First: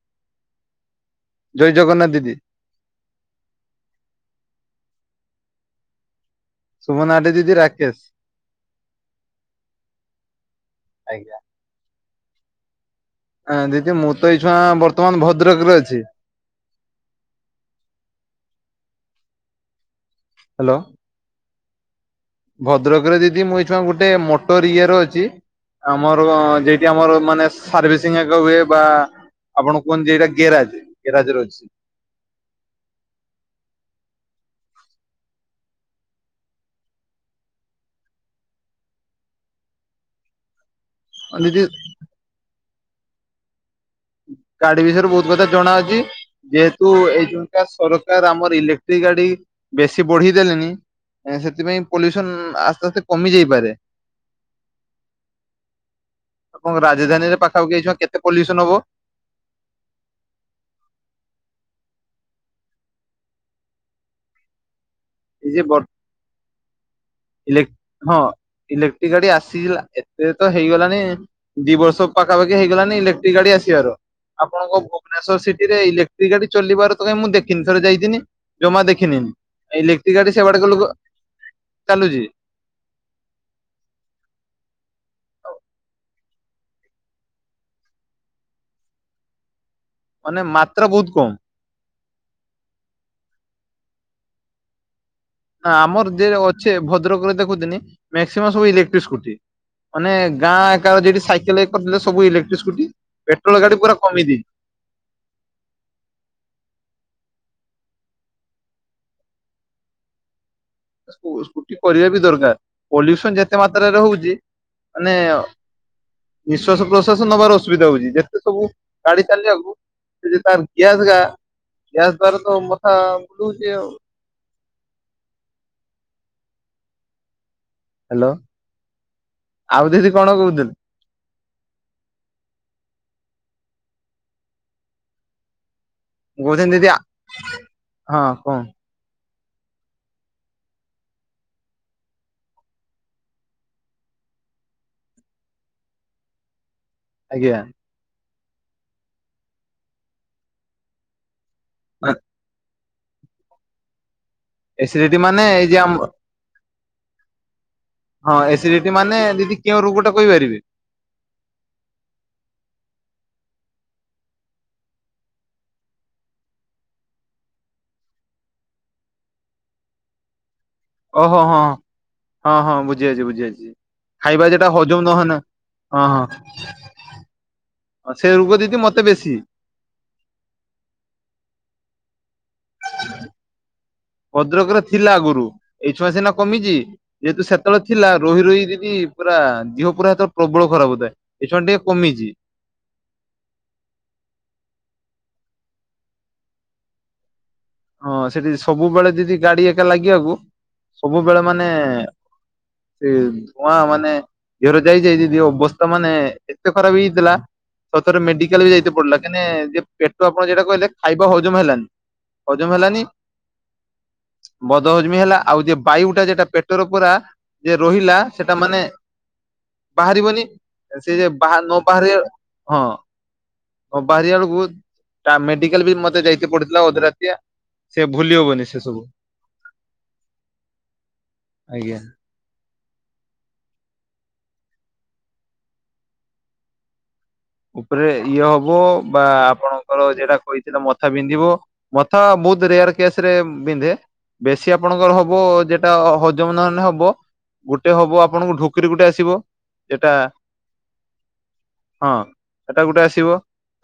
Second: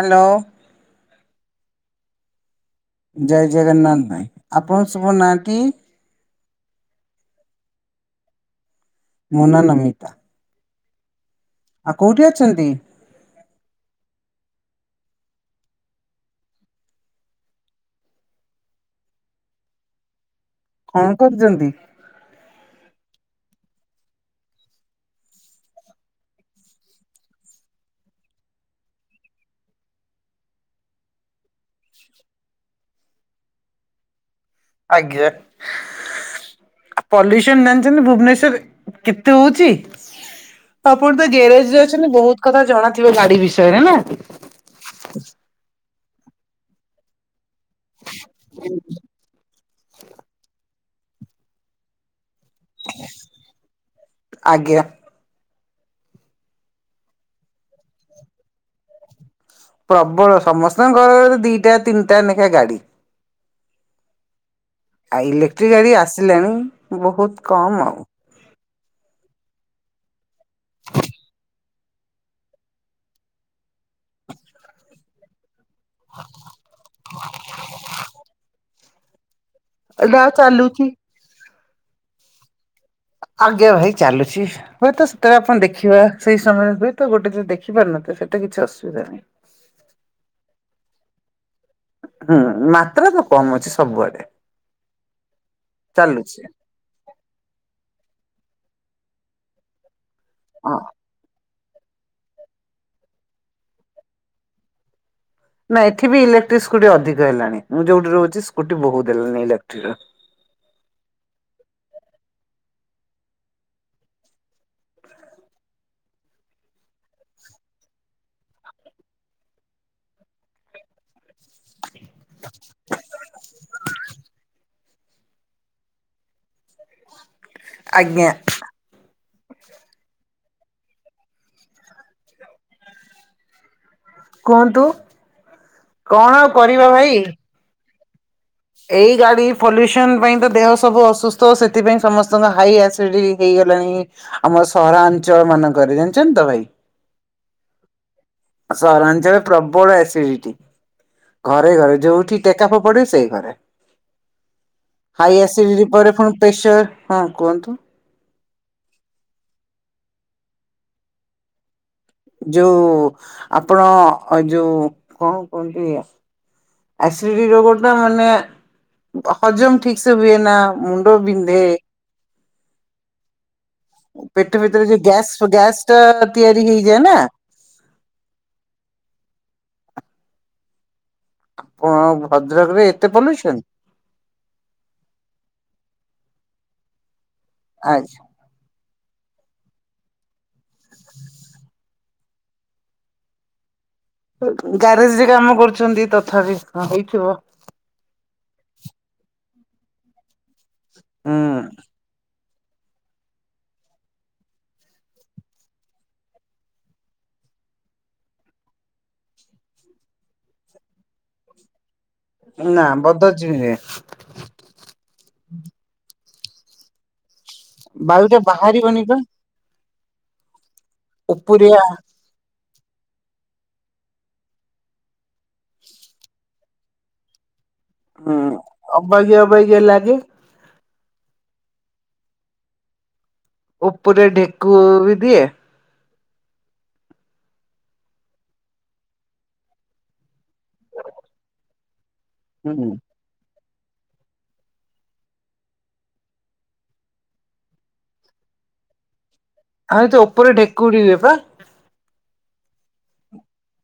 Hello. ଜୟ ଜଗନ୍ନାଥ ଦିଦି। ଜୟ ଜଗନ୍ନାଥ ଭାଇ ଆପଣ ଶୁଭ ନାଆଟି? ଶୁଭ ନାଆଟି ଦିଦି ରାକେଶ। [unintelligible] ଆଜ୍ଞା। ଆଉ କୋଉଠି ଅଛନ୍ତି? ହଁ ଦିଦି ମୁଁତ ଏଇ ଛୁଆ ବର୍ତ୍ତମାନ ଭଦ୍ରକରେ ଅଛି। ହାଲୋ। କଁ କରୁଚନ୍ତି। ଭଦ୍ରକରେ ଦିଦି ମୁଁ ଏଇଛୁଆ ଗୋଟେ ମୋଟର ଇଏର ଅଛି ଆମର ଯଠି ଆମର ମାନେ ସର୍ଭିସିଂ ଏକ ହୁଏ ବା ଆପଣ କୁହନ୍ତି ଏଇଟା ଗେରାଜ୍ ଗେରାଜରେ ଅଛି। ଆଜ୍ଞା। ପଲ୍ୟୁସନ ଜାଣିଚନ୍ତି ଭୁବନେଶ୍୍ୱର କେତେ ହଉଚି? ତଆପଣତ ଦିଦି ଗ୍ୟାରେଜରେ ଅଛନ୍ତି ବହୁତ୍ କଥା ଜଣାଥିବ ଗାଡ଼ି ବିଷୟରେନା। କାଡି ବିଷୟରେ ବହୁତ କଥା ଜଣାଅଛି ଯେହେତୁ ଏଇ ଯୋଉ ଖା ସରକାର ଆମର ଇଲେକ୍ଟ୍ରି ଗାଡି ବେଶୀ ବଢି ଦେଲେଣିି ସେଥିପାଇଁ ପଲ୍ୟୁସନ ଆସ୍ତେ ଆସ୍ତେ କମି ଯାଇପାରେ। ଆଜ୍ଞା ଆପଣଙ୍କ ରାଜଧାନୀରେ ପାଖା ପାକ୍ଷୀ ଏଇଖା କେତେ ପଲ୍ୟୁସନ ହବ? ପ୍ରବଳ ସମସ୍ତଙ୍କ ଘର ଘରେ ଦିଟା ତିନିଟା ଲେଖା ଗାଡି। ଆଉ ଏଇ ଯେ ଇଲେକ୍ଟ୍ରି ବର୍ଷ ଗାଡି ଆସିଲାଣି ବହୁତ୍ କମ୍ ଆଉ। ଇଲେକ୍ଟ୍ରି ଗାଡି ଆସି ଏତେ ତ ହେଇଗଲାଣି। ଦି ବର୍ଷ ପାଖାପାଖି ହେଇଗଲାନି ଇଲେକ୍ଟ୍ରି ଗାଡି ଆସିବାର ଆପଣଙ୍କ ଭୁବନେଶ୍ୱର ସିଟି ରେ ଇଲେକ୍ଟ୍ରି ଗାଡି ଚଲିବ ତ କାଇଁ ମୁଁ ଦେଖିନି ଥରେ ଯାଇଥିଲିନି ଜମା ଦେଖିନି। ଇ ଏଇଟା ଗାଡି ସେ ବାଟେ ଗଲେ ଚାଲୁଛି। କଣ ଚାଲୁଛି [unintelligible] ଆଜ୍ଞା ଭାଇ ଚାଲୁଛି। ହୁଏତ ସେତଟା ଆପଣ ଦେଖିବା ସେଇ ସମୟରେ ହୁଏତ ଗୋଟେ ଯ ଦେଖିପାରୁ ନଥିଲେ ସେଇଟା କିଛି ଅସୁବିଧା ନାହିଁ। ମାନେ ମାତ୍ର ବହୁତ୍ କମ୍। ହୁଁ, ମାତ୍ରା ତ କମ ଅଛି ସବୁଆଡେ। ନା ଆମର ଯେ ଚାଲୁଛି ଅଛେ ଭଦ୍ରକରେ ଦେଖୁଥିଲି ମ୍ୟାକ୍ସିମମ୍ ସବୁ ଇଲେକ୍ଟ୍ରିକ ସ୍କୁଟି ମାନେ ଗାଁ ହଁ। ଏକ ଯଉଠି ସାଇକେଲ କରିଥିଲେ ସବୁ ଇକ୍ଟ୍ରଟି ସ୍କୁଟି ପେଟ୍ରୋଲ ଗାଡି ପୁରା କମେଇ ଦେଇଛି। ନା ଏଠି ଇଲେକ୍ଟ୍ରି ସ୍କୁଟି ଅଧିକ ହେଲାଣି ମୁଁ ଯୋଉଠି ରହୁଛି ସ୍କୁଟି ବହୁତ ହେଲାଣି ଇଲେକ୍ଟ୍ରିର। ସ୍କୁଟି କରିବା ବି ଦରକାର ପଲ୍ୟୁସନ ଯେତେ ମାତ୍ରାରେ ହଉଛି ମାନେ ନିଶ୍ଵାସ ପ୍ରଶ୍ୱାସ ସବୁ ନେବାରେ ଅସୁବିଧା ହଉଛି ଯେତେ ସବୁ ଗାଡି ଚାଲିବାକୁ ସେ ତାର ଗ୍ୟାସ ଗା ଗ୍ୟାସ ଦ୍ଵାରା ତ ମଥା ବୁଲଛି ଆଉ। ହାଲୋ ଆଜ୍ଞା ଆଉ ଦଦି କଣ କହୁଛନ୍ତି? କୁହନ୍ତୁ। କଣ ଆଉ କହୁଛନ୍ତି କରିବା ଦିଦି ଭାଇ। ହଁ କୁହନ୍ତୁ। ଏଇ ଗାଡି ପଲ୍ୟୁସନ ପାଇଁ ତ ଦେହ ସବୁ ଅସୁସ୍ଥ ସେଥିପାଇଁ ସମସ୍ତଙ୍କ ହାଇ ଆସିଡି ହେଇଗଲାଣି। ଆମ ସହରାଞ୍ଚଳ ମାନଙ୍କରେ ଜାଣିଚନ୍ତୀ ତ ଭାଇ। ଆଜ୍ଞା। ସହରାଞ୍ଚଳରେ ପ୍ରବଳ ଆସିଡିଟି ଘରେ ଘରେ ଯୋଉଠି ଟେକା ଫୋପାଡିବ ସେଇ ଘରେ। ଏସିଡିଟି ହାଇ ମାନେ ଏଇ ଯେ ଆସିଡିଟି ଆମ ପରେ ପୁଣି ପ୍ରେସର ହଁ କୁହନ୍ତୁ। ହଁ, ଏସିଡିଟି ମାନେ ଦିଦି କେଉଁ ରୋଗ ଟା କହିପାରିବେ। ଯୋଉ ଆପଣ ଯୋଉ କଣ କୁହନ୍ତି ଇଏ। ଆସିଡିଟି ରୋଗ ଟା ମାନେ ହଜମ ଠିକ୍ ସେ ହୁଏନା ଓହୋ ହଁ, ହଁ, ହଁ ବୁଝି ଅଛି ବୁଝି ଅଛି। ଖାଇବା ପେଟ ଯେଟା ଭିତରେ ଯୋଉ ହଜମ ନହେ ଗ୍ୟାସ୍ ନା ଗ୍ୟାସ୍ ଟା ହଁ, ତିଆରି ହେଇଯାଏ ନା ହଁ। ଅଛେ ରୋଗ ଦିଦି ମତେ ବେଶୀ ଆପଣ ଭଦ୍ରକରେ ଏତେ ପଲୁସନ୍। ଭଦ୍ରକ ରେ ଥିଲା ଆଗରୁ ଏଇ ଛୁଆଁ ସିନା କମିଚି ଯେହେତୁ ସେ ଯେତେବେଳେ ଥିଲା ଆଚ୍ଛା ରୋହି ରୋହି ଦିଦି ପୁରା ଦେହ ପୁରା ସେତେବେଳେ ପ୍ରବଳ ଖରାପ ହୋଉଥାଏ ଏଇଖୁଣା ଟିକେ କମିଚି। ଗ୍ୟାରେଜ ରେ କାମ କରୁଛନ୍ତି ତଥାପି ହଁ ହେଇଥିବ। ହଁ, ସେଠି ସବୁବେଳେ ଦିଦି ଗାଡି ଏକା ଲାଗିଆକୁ ହୁଁ ସବୁବେଳେ ମାନେ ସେ ଧୂଆଁ ମାନେ ଗିଅର ଯାଇଯାଇ ଯିଦି ଅବସ୍ଥା ମାନେ ଏତେ ଖରାପ ହେଇଥିଲା ସତରେ ମେଡିକାଲ ବି ଯାଇତେ ପଡିଲା କାଇଁନେ ପେଟ ଆପଣ ଯେଟା କଇଲେ ଖାଇବା ହଜମ ହେଲାନି। ନା ବଦ ଅଜମି ରେ। ବଦହଜମି ହେଲା ଆଉ ଯ ବାୟୁ ଟା ଯେଟା ପେଟର ପୁରା ଯ ରହିଲା ବାୟୁ ଟା ସେଟା ମାନେ ବାହାରିବନି ବା ବାହାରିବନି ସେ ଯେ ବାହା ଉପରିଆ ନ ବାହାରିବାର ହଁ, ନ ବାହାରି ବାରୁ ବହୁତ୍ ମେଡିକାଲ୍ ବି ମତେ ଯାଇତେ ପଡିଥିଲା ଅଧ ରାତିଆ କେ ହୁଁ ଭୁଲି ହବନି ସେ ସବୁ ଅବାଗିଆ ଅବାଗିଆ ଲାଗେ ଆଜ୍ଞା। ଉପରେ ଡେକୁ ବି ଦିଏ। ଉପରେ ଇଏ ହବ ବା ଆପଣଙ୍କର ଯଟା କହିଥିଲେ ମଥା ବିନ୍ଧିବ। ମଥା ବହୁତ ହୁଁ ରେୟାର କେସ ରେ ବିନ୍ଧେ ବେଶୀ ଆପଣଙ୍କର ହବ ଯେଟା ହଜମ ନ ହେଲେ ହବ। ଗୋଟେ ହବ ଆପଣଙ୍କୁ ଢୋକିରି ଗୋଟେ ଆସିବ। ଆଇ ଯେଟା ତ ଉପରେ ଢେକୁଡି ହୁଏ ପା। ହଁ ସେଟା ଗୋଟେ ଆସିବ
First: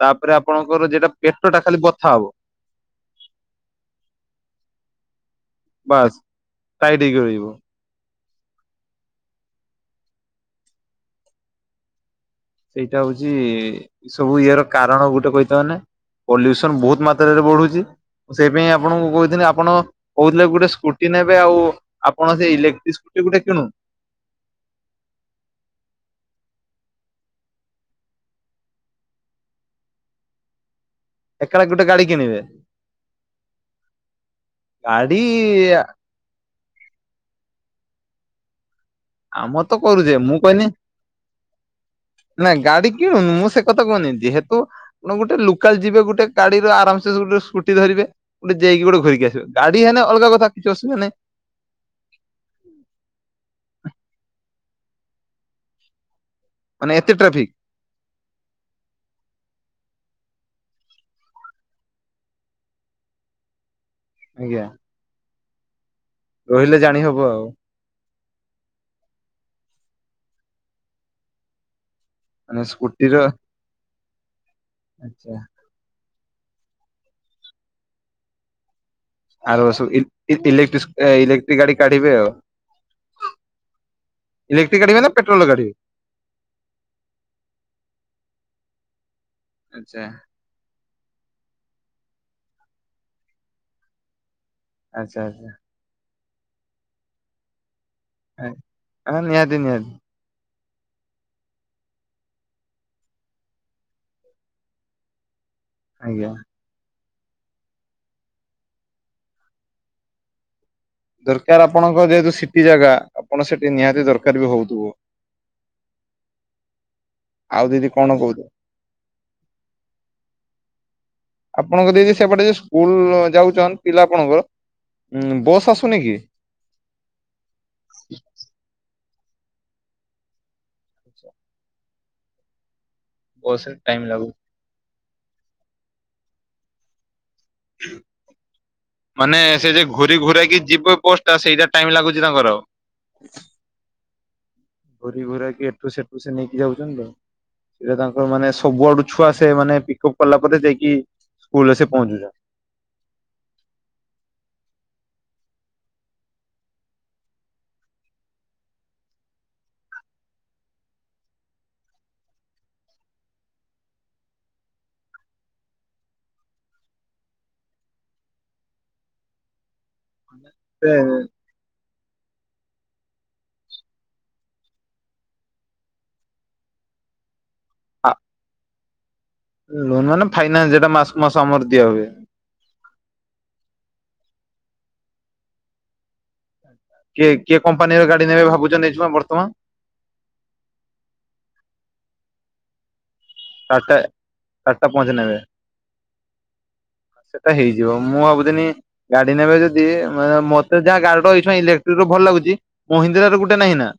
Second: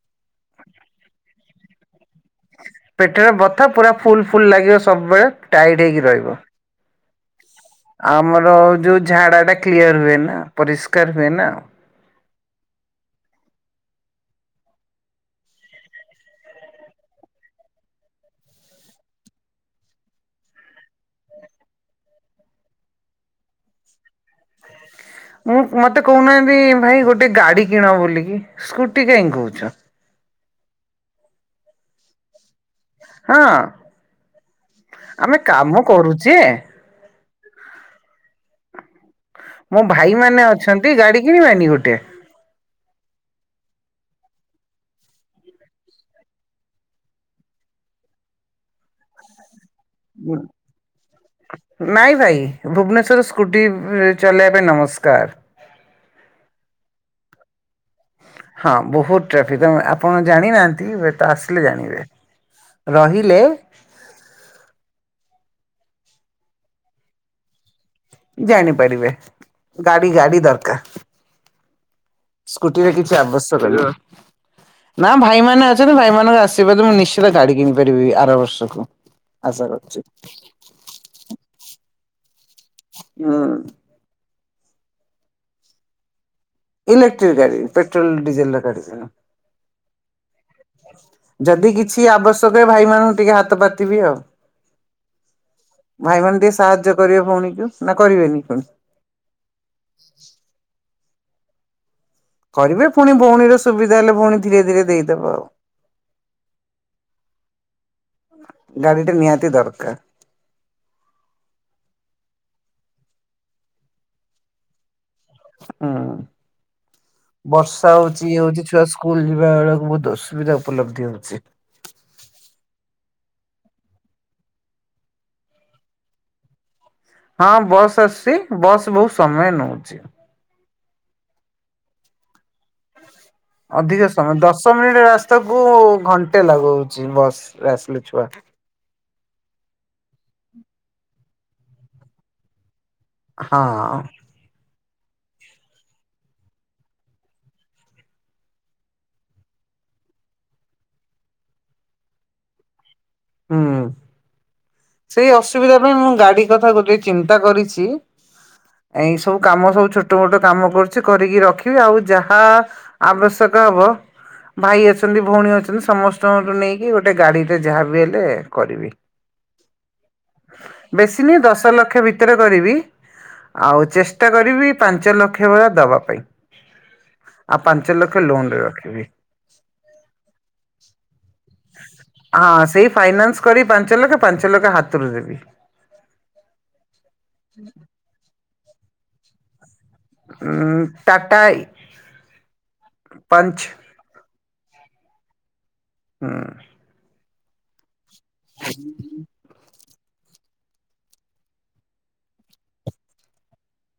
ତାପରେ ଆପଣଙ୍କର ଯଟା ପେଟ ଟା ଖାଲି ବଥା ହବ। ପେଟରେ ବଥା ପୁରା ଫୁଲ ଫୁଲ ଲାଗିବ ସବୁବେଳେ। ଟାଇଡ ହେଇକି ବାସ୍ ରହିବ। ଟାଇଟ୍ ହେଇକି ରହିବ। ଆମର ଯୋଉ ଝାଡା ଟା କ୍ଲିୟର ହୁଏ ନା ପରିଷ୍କାର ହୁଏ ନା। ସେଇଟା ହଉଛି ଏ ସବୁ ଇଏ ର କାରଣ ଗୋଟେ କହିଥେ ମାନେ ପଲ୍ୟୁସନ ବହୁତ ମାତ୍ରାରେ ବଢୁଚି ସେଇପାଇଁ ଆପଣଙ୍କୁ କହିଥିଲି ଆପଣ କହୁଥିଲେ ଗୋଟେ ସ୍କୁଟି ନେବେ ଆଉ ଆପଣ ସେଇ ଇଲେକ୍ଟ୍ରିକ ସ୍କୁଟି ଗୋଟେ କିଣୁ ମୁଁ ମତେ କହୁନାହାନ୍ତି ଭାଇ ଗୋଟେ ଗାଡି କିଣ ବୋଲିକି ସ୍କୁଟି କାଇଁ କହୁଚ। ଏକାଳେ ଗୋଟେ ଗାଡି କିଣିବେ। ହଁ ଗାଡି ଆମେ କାମ କରୁଚେ। ଆମର ତ ମୋ କରୁଛେ ଭାଇ ମାନେ ଅଛନ୍ତି ଗାଡି କିଣିବେନି ଗୋଟେ। ନାଁ ଗାଡି କିଣୁନୁ ମୁଁ ସେ କଥା କହୁନି ଯେହେତୁ ଗୋଟେ ଲୋକାଲ ଯିବେ ଗୋଟେ ଗାଡି ର ଆରାମସେ ଗୋଟେ ସ୍କୁଟି ଧରିବେ ଗୋଟେ ଯାଇକି ଗୋଟେ ଧରିକି ଆସିବେ। ଗାଡି ହେନେ ଅଲଗା କଥା କିଛି ଅସୁବିଧା ନାଇ। ନାଇଁ ଭାଇ ଭୁବନେଶ୍ବର ରେ ସ୍କୁଟି ଚଲେଇବା ପାଇଁ ନମସ୍କାର। ମାନେ ଏତେ ଟ୍ରାଫିକ। ହଁ ବହୁତ ଟ୍ରାଫିକ୍ ଆପଣ ଜାଣିନାହାନ୍ତି ହୁଏ ତ ଆସିଲେ ଜାଣିବେ। ରହିଲେ ଆଜ୍ଞା। ରହିଲେ ଜାଣି ହବ ଆଉ। ଜାଣିପାରିବେ ଗାଡି ଗାଡି ଦରକାର। ମାନେ ସ୍କୁଟିରେ କିଛି ସ୍କୁଟିର ଆବଶ୍ୟକ ନା ଆଚ୍ଛା ଭାଇମାନେ ଅ ଯେବେ ଭାଇମାନଙ୍କ ଆଶର୍ବାଦ ମୁଁ ନିଶ୍ଚିତ ଗାଡି କିଣିପାରିବି ଆର ବର୍ଷକୁ। ଆର ଆଶା କରୁଛି ବର୍ଷକୁ ଇ ଇଲେ ସୁ ଇଲେକ୍ଟ୍ରିକ ଗାଡି କାଢିବେ ଆଉ। ହୁଁ। ଇଲେକ୍ଟି କାଢ଼ିବେ ନା ପେଟ୍ରୋଲ କାଢ଼ିବେ? ଇଲେକ୍ଟ୍ରିକ୍ ଗାଡିବି ପେଟ୍ରୋଲ ଡିଜେଲ ରେ ଗାଡିବିନି। ଆଚ୍ଛା। ଯଦି କିଛି ଆବଶ୍ୟକ ଏ ଭାଇ ମାନଙ୍କୁ ଟିକେ ହାତ ପାତିିବି ଆଉ। ଆଚ୍ଛା ଆଚ୍ଛା। ଭାଇମାନୋନ ଟିକେ ସାହାଯ୍ୟ କରିବେ ଭଉଣୀକୁ ନା କରିବେନି ପୁଣି ହଁ ନିହାଦି ନିହାଦି। କରିବେ ପୁଣି ଭଉଣୀର ସୁବିଧା ହେଲେ ଭଉଣୀ ଧୀରେ ଧୀରେ ଦେଇଦବ ଆଉ। ଆଜ୍ଞା। ଗାଡି ଟା ନିହାତି ଦରକାର। ଦରକାର ଆପଣଙ୍କ ଯେହେତୁ ସିଟି ଜାଗା ଆପଣ ସେଠି ନିହାତି ଦରକାର ବି ହଉଥିବ। ହଁ। ଆଉ ଦିଦି ବର୍ଷା କଣ ହଉଛି କହୁଛ ଇ ହଉଛି ଛୁଆ ସ୍କୁଲ ଯିବା ବେଳକୁ ବହୁତ ଅସୁବିଧା ଉପଲବ୍ଧ ହଉଛି। ଆପଣଙ୍କ ଦିଦି ସେପଟେ ଯ ସ୍କୁଲ ଯାଉଛନ୍ ପିଲା ଆପଣଙ୍କର ଉ ବସ୍ ଆସୁନି କି? ହଁ ବସ୍ ଆସୁଚି ବସ୍ ବହୁତ ସମୟ ନଉଚି। ବସ୍ ରେ ଟାଇମ୍ ଅଧିକ ଲାଗୁ ସମୟ ଦଶ ମିନିଟ ରାସ୍ତାକୁ ଘଣ୍ଟେ ଲାଗଉଚି ବସରେ ଆସିଲେ ଛୁଆ ଟା ମାନେ ସେ ଯଉ ଘୁରୀ ଘୁରାକି ଯିବ ପୋଷ୍ଟ ଟା ସେଇଟା ଟାଇମ ଲାଗୁଛି ତାଙ୍କର ହଁ। ଘୋରି ଘୁରା କିି ଏଠୁ ସେଠୁ ସେ ନେଇକି ଯାଉଛନ୍ତି ଆଉ ସେ ତାଙ୍କର ମାନେ ସବୁଆଡୁ ଛୁଆ ସେମାନେ ପିକଅପ୍ କଲା ପରେ ଯାଇକି ସ୍କୁଲ ରେ ସେ ପହଁଚୁଛନ୍ତି। ହୁଁ ଉଁ ସେଇ ଅସୁବିଧା ପାଇଁ ମୁଁ ଗାଡି କଥା ଗୋଟେ ଚିନ୍ତା କରିଚି ଏଇସବୁ କାମ ସବୁ ଛୋଟମୋଟ କାମ କରୁଚି କରିକି ରଖିବି ଆଉ ଯାହା ଆବଶ୍ୟକ ହବ ଭାଇ ଅଛନ୍ତି ଭଉଣୀ ଅଛନ୍ତି ସମସ୍ତଙ୍କଠୁ ନେଇକି ଗୋଟେ ଗାଡିଟରେ ଯାହାବି ହେ ଲେ କରିବି ସେ ବେଶୀ ନୁହେଁ ଦଶ ଲକ୍ଷ ଭିତରେ କରିବି ଆଉ ଚେଷ୍ଟା କରିବି ପାଞ୍ଚ ଲକ୍ଷ ଭଳିଆ ଦବା ପାଇଁ ଆଉ ପାଞ୍ଚ ଆ ଲକ୍ଷ ଲୋନରେ ରଖିବି। ଲୋନ୍ ମାନେ ଫାଇନାନ୍ସ ଜଉଟା ମାସ କୁ ମାସ ଆମର ଦିଆ ହୁଏ। ହଁ ସେଇ ଫାଇନାନ୍ସ କରିବି ପାଞ୍ଚ ଲକ୍ଷ ପାଞ୍ଚ ଲକ୍ଷ ହାତରୁ ଦେବି। କିଏ କିଏ କମ୍ପାନୀର ଗାଡି ନେବେ ଭାବୁଚନ୍ତି ବର୍ତ୍ତମାନ? ଉ ଟାଟାଇ ପଞ୍ଚ [unintelligible] ଆଟା ପହଂଚିନି ଏବେ ହୁଁ। ସେଟା ହେଇଯିବ ମୁଁ ଭାବୁଥିନି ଗାଡି ନେବେ ଯଦି ମାନେ ମତେ ଯାହା ଗାଡି ଟା ଏଇଁ ଇଲେକ୍ଟ୍ରିକ ରୁ ଭଲ ଲାଗୁଚି ମହହିନ୍ଦ୍ରା ର ଗୋଟେ ନାହିଁ ନା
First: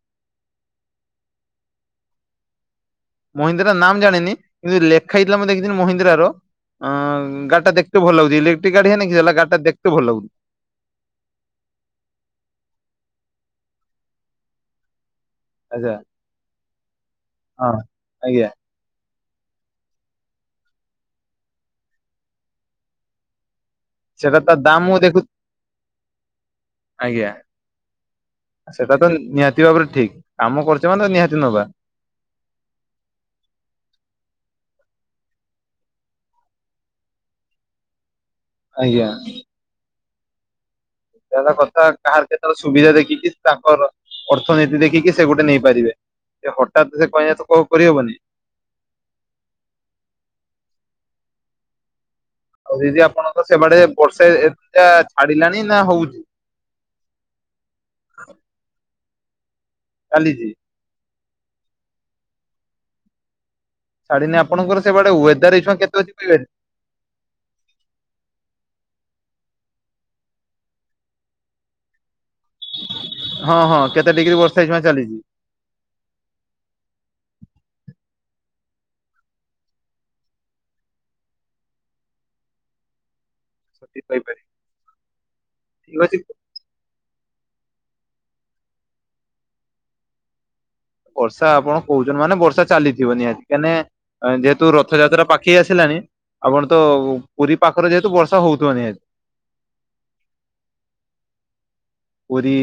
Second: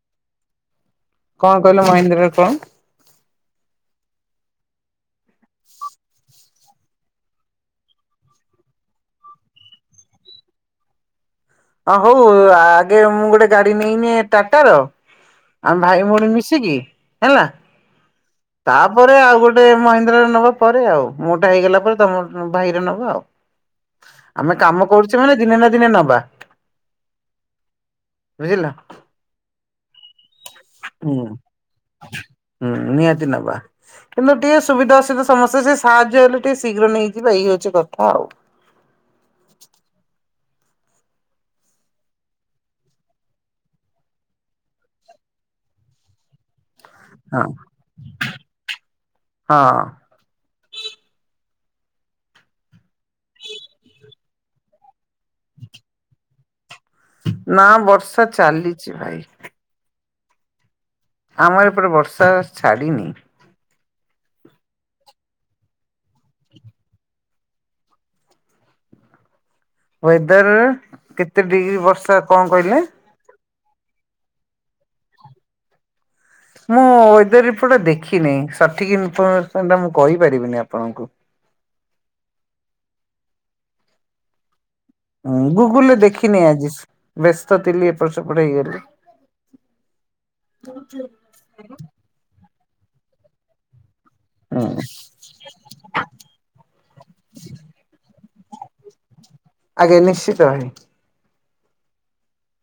କଣ କହିଲ ମହେନ୍ଦ୍ରା ରେ କଣ? ମହିନ୍ଦ୍ରାର ନାମ ଜାଣିନି କିନ୍ତୁ ଲେଖା ହେଇଥିଲା ମୁଁ ଦେଖିଥିଲି ମହିନ୍ଦ୍ରା ର ଅଁ ଗଡିଟା ଦେଖତେ ଭଲ ଲାଗୁଛି ଇକ୍ଟ୍ରିକ ଗାଡି ହେଲେ କିସ ହେଲା ଗାଡ଼ିଟା ଦେଖତେ ଭଲ ଲାଗୁ ହଁ ହଉ ଆଗେ ମୁଁ ଗୋଟେ ଗାଡି ନେଇନି ଟାଟ ର ଆମେ ଆଚ୍ଛା। ଭାଇ ଭଉଣୀ ମିଶିକି ହେଲା ହଁ। ଆଜ୍ଞା ତାପରେ ଆଉ ଗୋଟେ ମହିନ୍ଦ୍ରାରେ ନବା ପରେ ଆଉ ମୋଟା ହେଇଗଲା ପରେ ତମ ଭାଇରେ ନବା ଆଉ। ସେଟା ତା ଆମେ ଦାମ କାମ ମୁଁ ଦେଖୁ କରୁଚେ ମାନେ ଦିନେ ନା ଦିନେ ନବା। ଆଜ୍ଞା। ବୁଝିଲ ସେଟା ତ ନିହାତି ଭାବରେ ଠିକ କାମ କରୁଚେ ମାନେ ତ ହୁଁ ନିହାତି ନବା ହୁଁ ନିହାତି ନବା। କିନ୍ତୁ ଟିକେ ସୁବିଧା ଅସୁବଧା ସମସ୍ତେ ସେ ସାହାଯ୍ୟ ହେଲେ ଟିକେ ଶୀଘ୍ର ନେଇଯିବ ଏଇ ହଉଚି କଥା ଆଉ ଆଜ୍ଞା। କଥା କାହାର କେତେବେଳ ସୁବିଧା ଦେଖିକି ତାଙ୍କର ଅର୍ଥନୀତି ଦେଖିକି ସେ ଗୋଟେ ନେଇପାରିବେ ସେ ହଠାତ୍ ସେ କହିବା ହଁ ତ କରିହବନି ହଁ। ଆଉ ଦିଦି ଆପଣଙ୍କ ସେ ବାଡେ ବର୍ଷା ଏଟା ଛାଡିଲାଣି ନା ହଉଜି? ନା ବର୍ଷା ଚାଲିଚି ଭାଇ। ଚାଲିଛି। ଆମର ଏପଟେ ବର୍ଷା ଛାଡ଼ିନି। ଛାଡିନି ଆପଣଙ୍କ ସେଆଡେୱେଦର [unintelligible] କେତେ ଅଛି [unintelligible] ୱେଦର କେତେ ଡିଗ୍ରୀ ବର୍ଷା କଣ କହିଲେ। ହଁ ହଁ କେତେ ଡିଗ୍ରୀ ବର୍ଷା [unintelligible] ଚାଲିଛି। ମୁଁ ୱେଦର ରିପୋର୍ଟ ଦେଖିନି ସଠିକ ଇନଫର୍ମସ ଟା ମୁଁ କହିପାରିବିନି ଆପଣଙ୍କୁ। [unintelligible] ହୁଁ ଗୁଗୁଲରେ ଠିକ ଅଛି ଦେଖିନି ଆଜି। ବ୍ୟସ୍ତ ଥିଲି ଏପଟ ସେପଟ ହେଇଗଲି। ବର୍ଷା ଆପଣ କହୁଛନ୍ତି ମାନେ ବର୍ଷା ଚାଲିଥିବ ନିହାତି କେନେ। ହୁଁ ଯେହେତୁ ରଥଯାତ୍ରା ପାଖେଇ ଆସିଲାନି ଆପଣ ତ ପୁରୀ ପାଖରେ ଯେହେତୁ ବର୍ଷା ହଉଥିବ ନିହାତି। ଆଜ୍ଞା ନିଶ୍ଚିତ ପୁରୀ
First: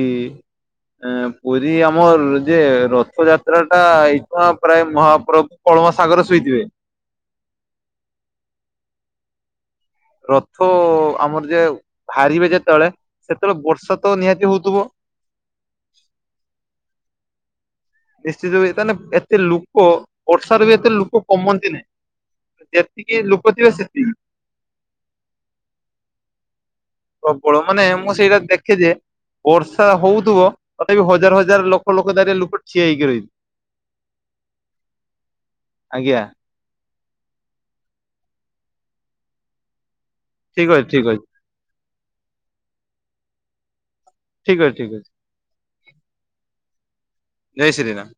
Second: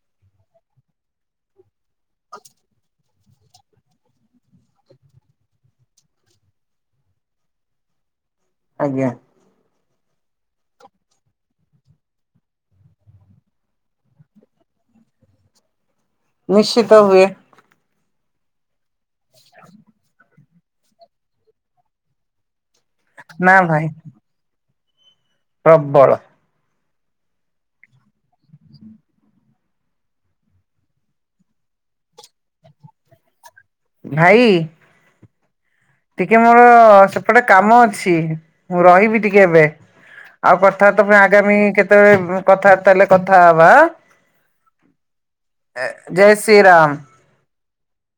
ଏ ପୁରୀ ଆମର ଯେ ରଥଯାତ୍ରା ଟା ଏଇଠୁ ପ୍ରାୟ ମହାପ୍ରଭୁ। କଳମା ସାଗରରେ ଶୋଇଥିବେ। ଆଜ୍ଞା। ରଥ ଆମର ଯେ ବାହାରିବେ ଯେତେବେଳେ ସେତେବେଳେ ବର୍ଷା ତ ନିହାତି ହଉଥିବ। ନିଶ୍ଚିତ ହୁଏ। ନିଶ୍ଚିତ ତାନେ ଏତେ ଲୋକ ବର୍ଷାରେ ବି ଏତେ ଲୋକ କମନ୍ତି ନାଇଁ ଏତେ ଯେତିକି ନା ଲୋକ ଥିବେ ଭାଇ ସେତିକି। ପ୍ରବଳ। ପ୍ରବଳମାନେ ମୁଁ ସେଇଟା ଦେଖେ ଯେ ବର୍ଷା ହଉଥିବ ତଥାପି ହଜାର ହଜାର ଲୋକ ଲୋକ ଧାର ଲୋକ ଠିଆ ହେଇକି ରହିିବେ। ଭାଇ ଆଜ୍ଞା ଟିକେ ମୋର ସେପଟେ କାମ ଅଛି ମୁଁ ରହିବି ଟିକେ ଏବେ। ଆଉ ଠିକ ଅଛି ଠିକ କଥାବାର୍ତ୍ତା ପାଇଁ ଅଛି ଆଗାମୀ କେତେବେଳେ କଥାବାର୍ତା ହେଲେ କଥା ହବା ଆଁ ଠିକ ଅଛି। ଜୟ ଶ୍ରୀ ରାମ। ଜୟ ଶ୍ରୀରାମ।